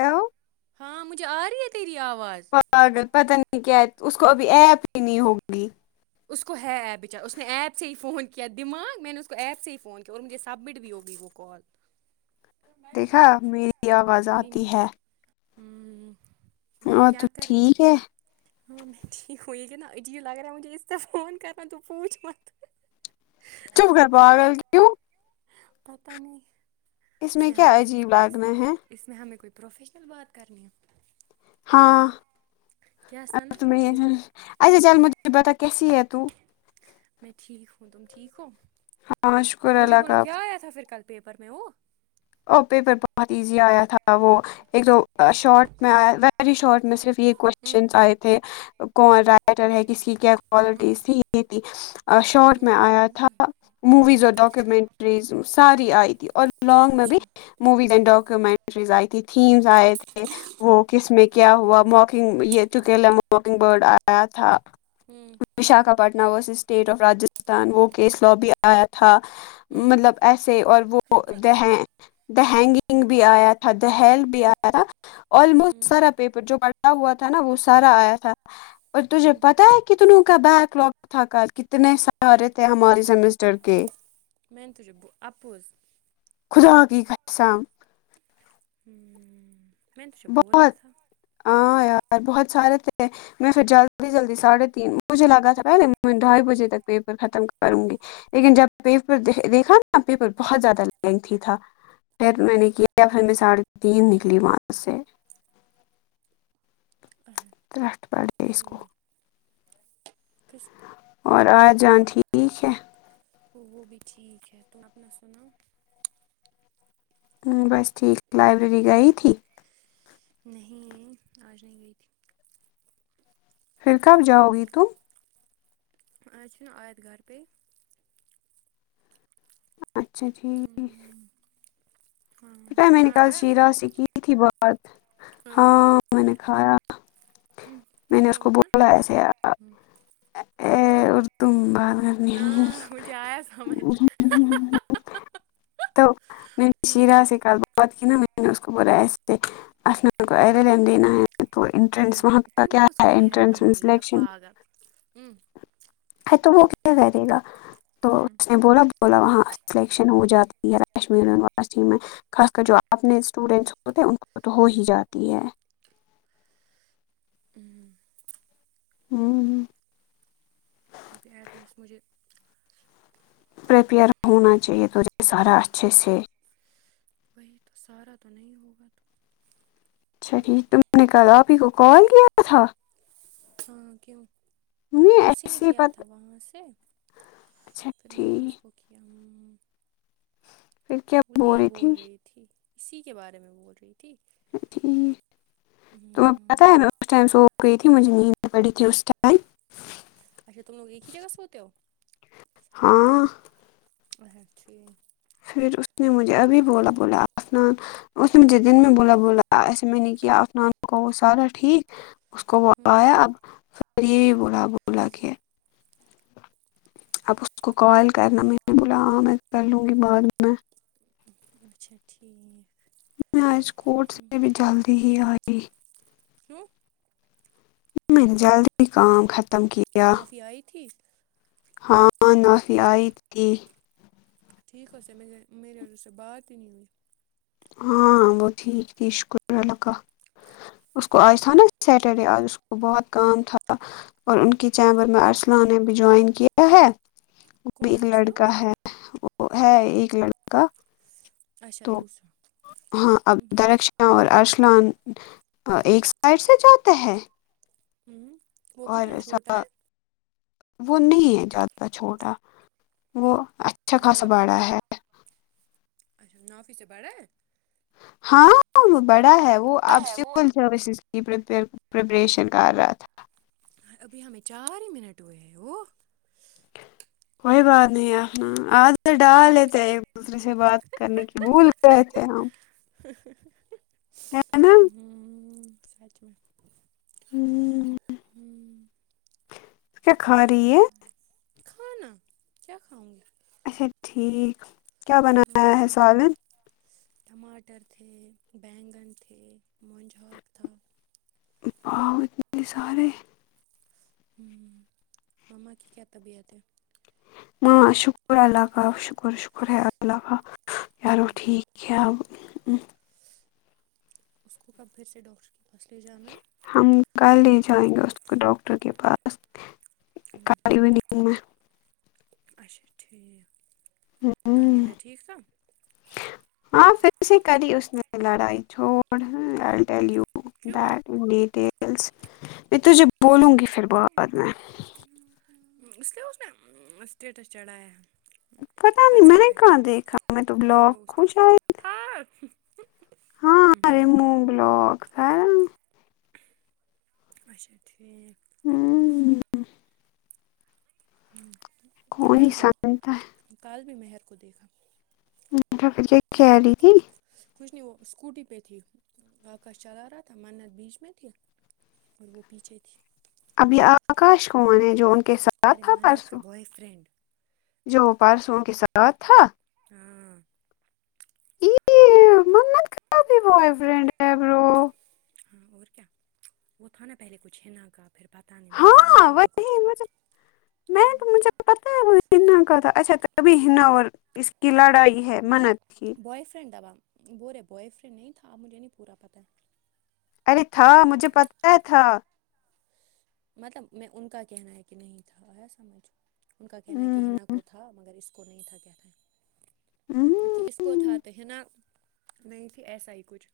have [unintelligible] ہاں مجھے آ رہی ہے تیری آواز پاگل پتہ نہیں کیا ہے اس کو ابھی ایپ ہی نہیں ہوگی اس کو ہے ایپ بچارا اس نے ایپ سے ہی فون کیا دماغ میں نے اس کو ایپ سے ہی فون کیا اور مجھے سبمٹ بھی ہوگی وہ کون دیکھا میری آواز آتی ہے ہمم بول اور کیا تو کر رہی ہے ٹھیک ہاں [unintelligible] م میں ٹھیک ہو یہ لیک نا عیب ل [unintelligible] رہا مجے اتہ ف [unintelligible] کر ن تو پوچ مت چپ کر پاگل کیوں پتا نہیں اس میں ہمیں کیا کوئی عجیب اس لگنا ہے اس میں ہمیں کوئی پروفیشنل بات کرنی ہے ہاں کیا ثنا اب تو میں بولو یہی اچھا چل مجھے بتا کیسی ہے تو میں ٹھیک ہوں تم ٹھیک ہو ہاں شکر مجھے اللہ بولو کا کیا آیا تھا فر کل پیپر میں او او پیپر بہت ایزی آیا تھا وہ ایک تو شارٹ میں آیا ویری شارٹ میں صرف یہ ہوں کوشچنس آئے تھے ہوں کون رائٹر ہے کس کی کیا کوالٹیز تھی یہ تھی شارٹ میں آیا تھا موویز ہوں اور ڈاکومینٹریز ساری آئی تھی اور لانگ میں بھی اچھا موویز اینڈ ڈاکومینٹریز آئی تھی تھیمز آئے تھے وہ کس میں کیا ہوا ماکنگ یہ چکیلا ماکنگ برڈ آیا تھا ہمم Visakhapatnam versus state of Rajasthan وہ کیس لاء بھی آیا تھا مطلب ایسے اور وہ دہیں ہوں د ہینگگ بھی آیا تھا دہل بھی آیا آلموسٹ ہوں سارا پیپر جو بڑھا ہوا تھا نا وہ سارا آیا تھا اور تجھے ہوں پتا ہے کتنوں کا بیک لاک تھا کل کتنے سارے تھے ہمارے سیمسٹر کے [unintelligible] مین تج اپپوز [unintelligible] خدا کی قسم ہممم میں نے توجھے بولا بہت تھا ہاں یار بہت سارے تھے میں پھر جلدی جلدی ساڑھے تین مجھے لگا تھا پہلے میں ڈھائی بجے تک پیپر ختم کروں گی لیکن جب پیپر دیکھا نا پیپر بہت زیادہ لینتھی تھا پھر میں نے کیا پھر میں ساڑھے تین نکلی وہاں سے تٹٹ پڑ گ [unintelligible] اس کو خس اور آ جان ٹھیک ہے وہ بھی ٹھیک ہے تم اپنا سنا ہمم بس ٹھیک لائبریری گئی تھی نہیں آج نہیں گئی تھی پھر کب جاؤ گی تم آ اچھا اج گھر پہ اچھا ٹھیک ہاں بیٹا میں نے کھانا کل کھایا شیرا سے کی تھی بات تم ہاں میں نے کھایا میں نے اس کیا کو بولنا بولا ایسے [unintelligible] ا اردو ب ہاں مجھے ایا سمجھ تو میں شیرا سے کب بات کی نہ میں نے اس کو بولا ایسے دینا ہے تو انٹنس تو نے کیو اس کو میرا نام لیا پاگل ہ ہاں تو وہ کیا کرے گا تو میں بولا بولا وہاں سلیکشن ہو جاتی ہے کشمیر یونیورسٹی میں خاص کر جو اپنے اسٹوڈینٹس ہوتے ان کو تو ہو ہی جاتی ہے ہمم پھر بھی ایٹ لیسٹ مجھے پریپیئر ہونا چاہیے تو یہ سارا اچھے سے وہی تو سارا تو نہیں ہوگا تو اچھا مگر ٹھیک تم نے کل آپپی کو کال کیا تھا ہاں کیوں نہیں اسی نے ایسے ہی کیا پت تھا وہاں سے اچھا پھر میں نے اس ٹھیک کو کیا ہوں وہ یہی بول رہی تھی اسی کے بارے میں بول رہی تھی ٹھیک اپ کو پتا ہے نہ اس ٹائم سو گئی تھی مجھے نیند پڑی تھی اس ٹائم اچھا تم لوگ ایک ہی جگہ سوتے ہو ہاں اچھے ہے پھر اس نے مجھے ابھی بولا بولا عفنان اس نے مجھے دن میں بولا بولا ایسے میں نے کیا اپنا عفنان کو سارا ٹھیک اس کو بولا اب پھر یہ بھی بولا بولا کے اب اس کو کال کرنا میں نے بولا ہاں میں کر لوں گی بعد میں اچھا ٹھیک میں آج کوٹ سے بھی جلدی ہی آئی کیوں جلدی کام خت نعافی آئی تھی ہاں نعافی آئی تھی ٹھیک ہےاس نے میرے میرے اسے بات ہی نہیں ہوئی ہاں وہ ٹھیک تھی شکر اللہ کا اس کو آج تھا نا سیٹرڈے آج اس کو بہت کام تھا اور ان کی چیمبر میں ارصلان نے بھی جوائن کیا ہے وہ بھی کون ایک ہے اسلم لڑکا ہے وہ ہے ایک لڑکا اچھا تو دوسرا ہاں اب درخشاں اور ارصلان ایک سائڈ سے جاتا ہے ہوں وہ کتنا چھوٹا سا ہے وہ نہیں ہے زیادہ چھوٹا وہ اچھا خاصہ مطلب بڑا ہے اچھا نعافی سے بڑا ہے ہاں وہ بڑا ہے وہ اب سول سروسز کی پرپپ پریپریشن کر رہا تھا ابھی ہمیں چار ہی منٹ ہوئے ہیں وہ کوئی بات نہیں عادت ڈال لیتے ہیں دوسرے سے بات کرنے کی بھول گئے تھے ہم ہے نا ہمم سچ میں ہمم ہوں کیا کھا رہی ہے کھانا کیا کھاؤں گی اچھا ٹھیک کیا ہوں بنایا ہے ہوں سالن ٹماٹر تھے بیگن تھے مونج ہااک تھا اپااتنے سارے ہ مما کی کیا طبیعت ہے ہاں شکر اللہ کا شکر شکر اللہ کایار وہ ٹھیک کیا اس کو کب پھر سے ڈاکٹر کے پاس لے جانا ہے ہم کل لے جائیں گے اس کو ڈاکٹر کے پاس کل ایوننگ میں اچھا ٹھیک [unintelligible] چانج ہوں بید ٹھیک سا ہاں پھر سے کری اس نے لڑائی چھوڑ [unintelligible] ٹی یو کیوں ڈائٹنگ ڈیٹیلس میں تجھے بولوں گی پھر بعد میں اس لی اس نےمم اسٹیٹس چڑایا پتا نہیں میں نے کہاں دیکھا میں تو بلاگ خشایا ہاتھ ہاں ارے مونگ [unintelligible] اچھا ٹھیک ہوں ہ کون میں ہی نے سر سنتا ہے کل بھی مہر کو دیکھا [unintelligible] م خلی تھی کچھ نہیں وہ اسکوٹی پہ تھی آکاش چلا رہا تھا منت بیچ میں تھی اور وہ پیچھے تھی اب یہ آکاش کون ہے جو ان کے ساتھ ارے تھا منت کا پرسوں بؤے فرینڈ جو پرسوں ان کے ساتھ تھا ہاں یہ منت کا بھی بوائے فرینڈ برو ہاں اور کیا وہ تھا نا پہلے کچھ ہینا کا پھر پتا نہیں مجھے ہاں سمجھ ہی نہیں وہی کچھ آیا مجھے ہینا کا تھا اچھا تبھی ہینا اور اس کی لڑائی ہے ہ منت کی بوئے فرینڈ دبا ب رہے بوائے فرینڈ نہیں تھا مجھے نہیں پورا پتا ہے ارے تھا انہوں مجھے نے پتا ہے تھا مطلب میں ان کا کہنا ہے کہ نہیں تھا آیی سمجھ ان کا کہنا ہے کہ ہینا کو تھا مگر اس کو نہیں تھا کیا تھا ہاں کہ اس کو کو تھا تو ہینا نہیں تھی ایسا ہی کچھ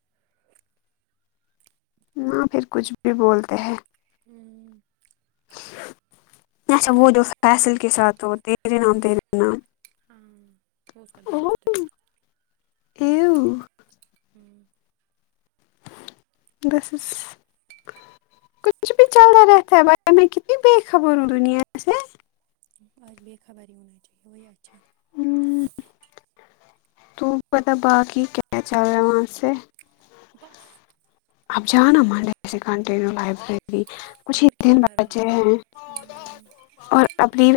نہ پھر کچھ بھی بولتے ہیں ہوں اچھا وہ جو فیصل کے ساتھ تو تیرے نام تیرے نام ہاں وہ اس کا دوست ہے ایو ہوں بسس کچھ بھی چلتا رہتا ہے باہر میں کتنی بے خبر ہوں دنیا سے آج بےخبر ہی ہونا چاہیے وہی اچھا ہمم تو پتا باقی کیا چل رہا ہے وہاں سے بس اب جانا منڈے سے کنٹینو لائبریری کچھ ہی اور کیا دن کروں بچے ہیں گی اور اپ پی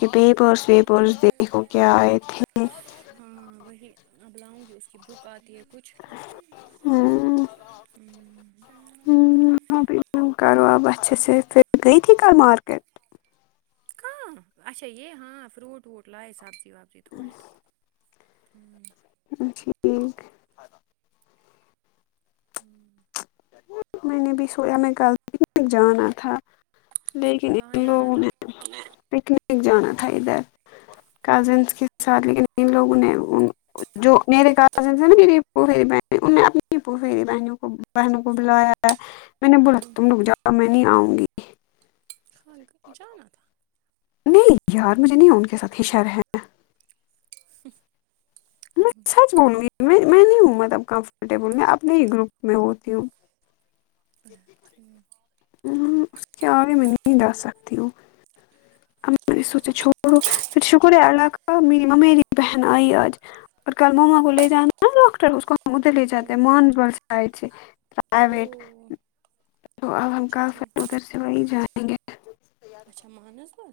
کی ویپرس ویپرس وہ کیا آئے تھے ہمم وہی اب لاؤں گی اس کی بک آتی ہے کچھ ہمم ہمم کرو آب اچھےسے فیر گئی کل مارکیٹ کہا اچھا یے ہاں فروٹ ووٹ لاائے سبزی وبزی تھوڑی تھوڑی ہمم اچھا ایک ہمم میں نے بھی سوچا میں کل پکنک جانا تھا لیکن کہاں ان جانا لوگوں تھا نے پکنک جانا تھا ادھر کزنس کے ساتھ لیکن ان لوگوں نے جو میرے کازنس ہیں نا میری پورے بہن ان نے اپنی بہنوں کو بہنوں کو بلایا ہے میں نے بولا تم لوگ جاؤ میں نہیں آؤں گی جانا تھا نہیں یار مجھے نہیں ان کے ساتھ ہیشہ رہے [unintelligible] میں سچ بولوں گی میں میں نہیں ہوں مطلب کمفرٹیبل میں اپنے ہی گروپ میں ہوتی ہوں اچھا اس کے آگے میں نہیں جا سکتی ہوں اب میں نے سوچا چھوڑو پر شکر ہے اللہ کا ممیری بہن آئی آج اور کل موما کو لے جانا نا ڈاکٹر اس کو ادھر لے جاتے ہوں ہے [unintelligible] او پرائویٹ تو اب ہم اچھا کل پھر ٹھیک ادھر سے وہیں جائیں گے اچھا مانس بول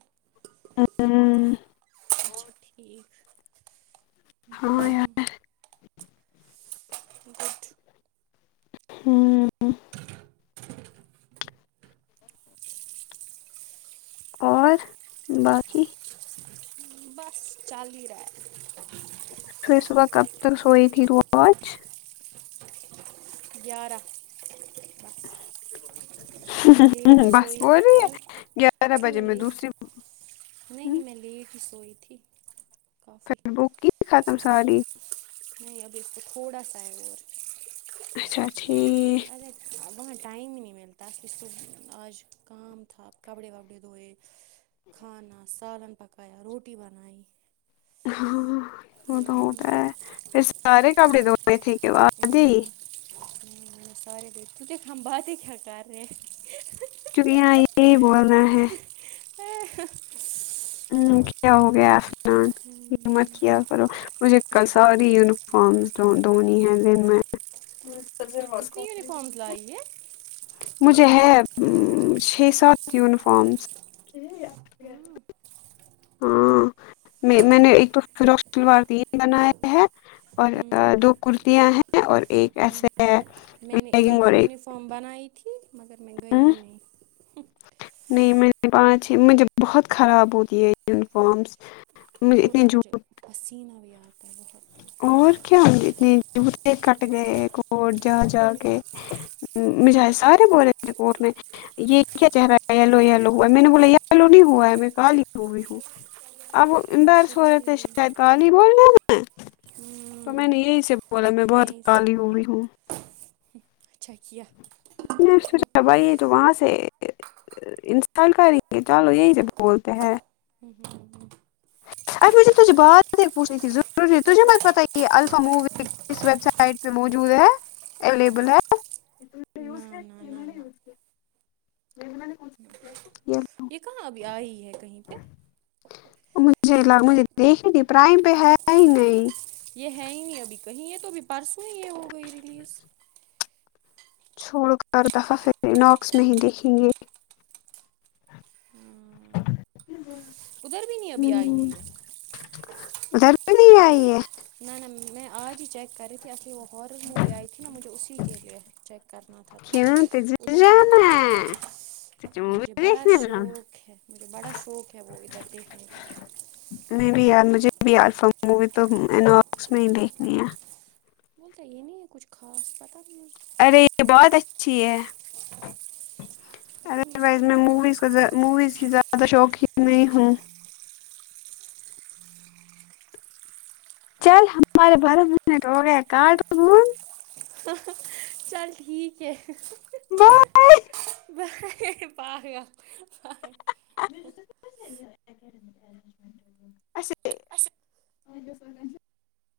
ہمم ہمم یار گوڈ ہمم اور باقی [inaudible] بس چل ہی رہا پھر صبح کب تک سوئی تھی تو اج گیارہ دس بس بول رہی گیارہ [unintelligible] بجے میں دوسری نہیں نہیں میں لیٹ ہی سوئی تھی کافی فیر بک کی ختم ساری نہیں ابھی سے تھوڑا سا ہے اور اچھا ٹھیک ارے وہاں ٹائم ہی نہیں ملتا کی صح آج کام تھا کپڑے وپڑے دھوئے کھانا سالن پکایا روٹی بنائ ہاں وہ تو ہوتا ہے پھر سارے کپڑے دھونے تھے کہ آدھے ہی ہمم سارے دیکھ ہم بات ہی کیا کر رہے کیونکہ یہاں یہی بول نا ہے [unintelligible] ہوں کیا ہو گیا ہے افنان ہمت کیا وہ مجھے ساری یونیفارم دھونی ہیں دن میں کتنی یونیفارمس لائی ہے مجھے ہے چھ سات یونیفارمس ہاں ہاں میں میں نے ایک تو فراک شلوار تین بنایا ہے اور ہوں دو کرتیاں ہیں اور ایک ہوں ایسے میں نے پیکنگ ایک اور ہی یونیفام بنائی تھی مگر میں گئی نہیں نہیں میں پانچ ہی مجھے بہت خراب ہوتی ہے یونیفارمس مجھے اور اتنے جو آج پسینہ بھی آتا ہے بہت تو اور کیا ہونگے جو تھے کٹ گئے کوٹ جا جا کے مجھے سارے بولے کوٹ میں یہ کیا چہرا ہے یلو یلو ہوا ہے میں نے بولا یلو نہیں ہوا ہے میں کالی ہوگیی ہوں اب وہ اچھا امبارس ہو رہے تھے شاید ٹھیک کالی بول نے میں تو میں ہوں نے یہی سے بولا میں بہت یہیں سے کالی بولا ہوئی ہوں اچھا کیا میں سوچا بھائی یہ تو وہاں سے انسٹال کریں گے چلو یہی جب بولتے ہیں ہمم اب مجھے کچھ بات پوچھنی تھی ضروری تجھے پتہ ہے کہ یہ الفا مووی کس ویب سائٹ پہ موجود ہے اویلیبل ہے نہ نہ نہ نہ [unintelligible] یہ کہاں ابھی آئی ہے کہیں پہ مجھے لگا مجھے دیکھنی تھی پرائم پہ ہے ہی نہیں یہ ہے ہی نہیں ابھی کہیں یہ تو ابھی پرسوں میں یہ ہو گئی ریلیز چھوڑ ہر دفعہ پھر اناکس میں ہی دیکھیں گے ہاں [unintelligible] ادھر بھی نہیں ابھی آئی ہے یہ ادھر بھی نہیں آئی ہے نہ نہ م میں آج ہی چیک کر رہی تھی آیا وہ ہارر مووی آئی تھی نا مجھے اسی کے لیے چیک کرنا تھا تو کیوں تجھے ادھر جانا نہیں ہے تجھے ہاں مووی مجھے بڑا دیکھنے جانا شوق ہے مجھے بڑا شوق ہے وہ ادھر دیکھنے کا میں بھی یار مجھے بھی الفا مووی تو اناکس میں ہی دیکھنی ہے بولتا یہ نہیں ہے کچھ خاص پتہ بھی نہیں ارے بہت اچھی ہے پتہ نہیں اس کو ادروائز ان میں کو موویز موویز کی زیادہ شوقین نہیں ہوں چل ہمارے بارہ منٹ ہو گیا کاٹ فون چل ٹھیک ہے بائے بائے باۓ بائے [unintelligible] اچھا اچھا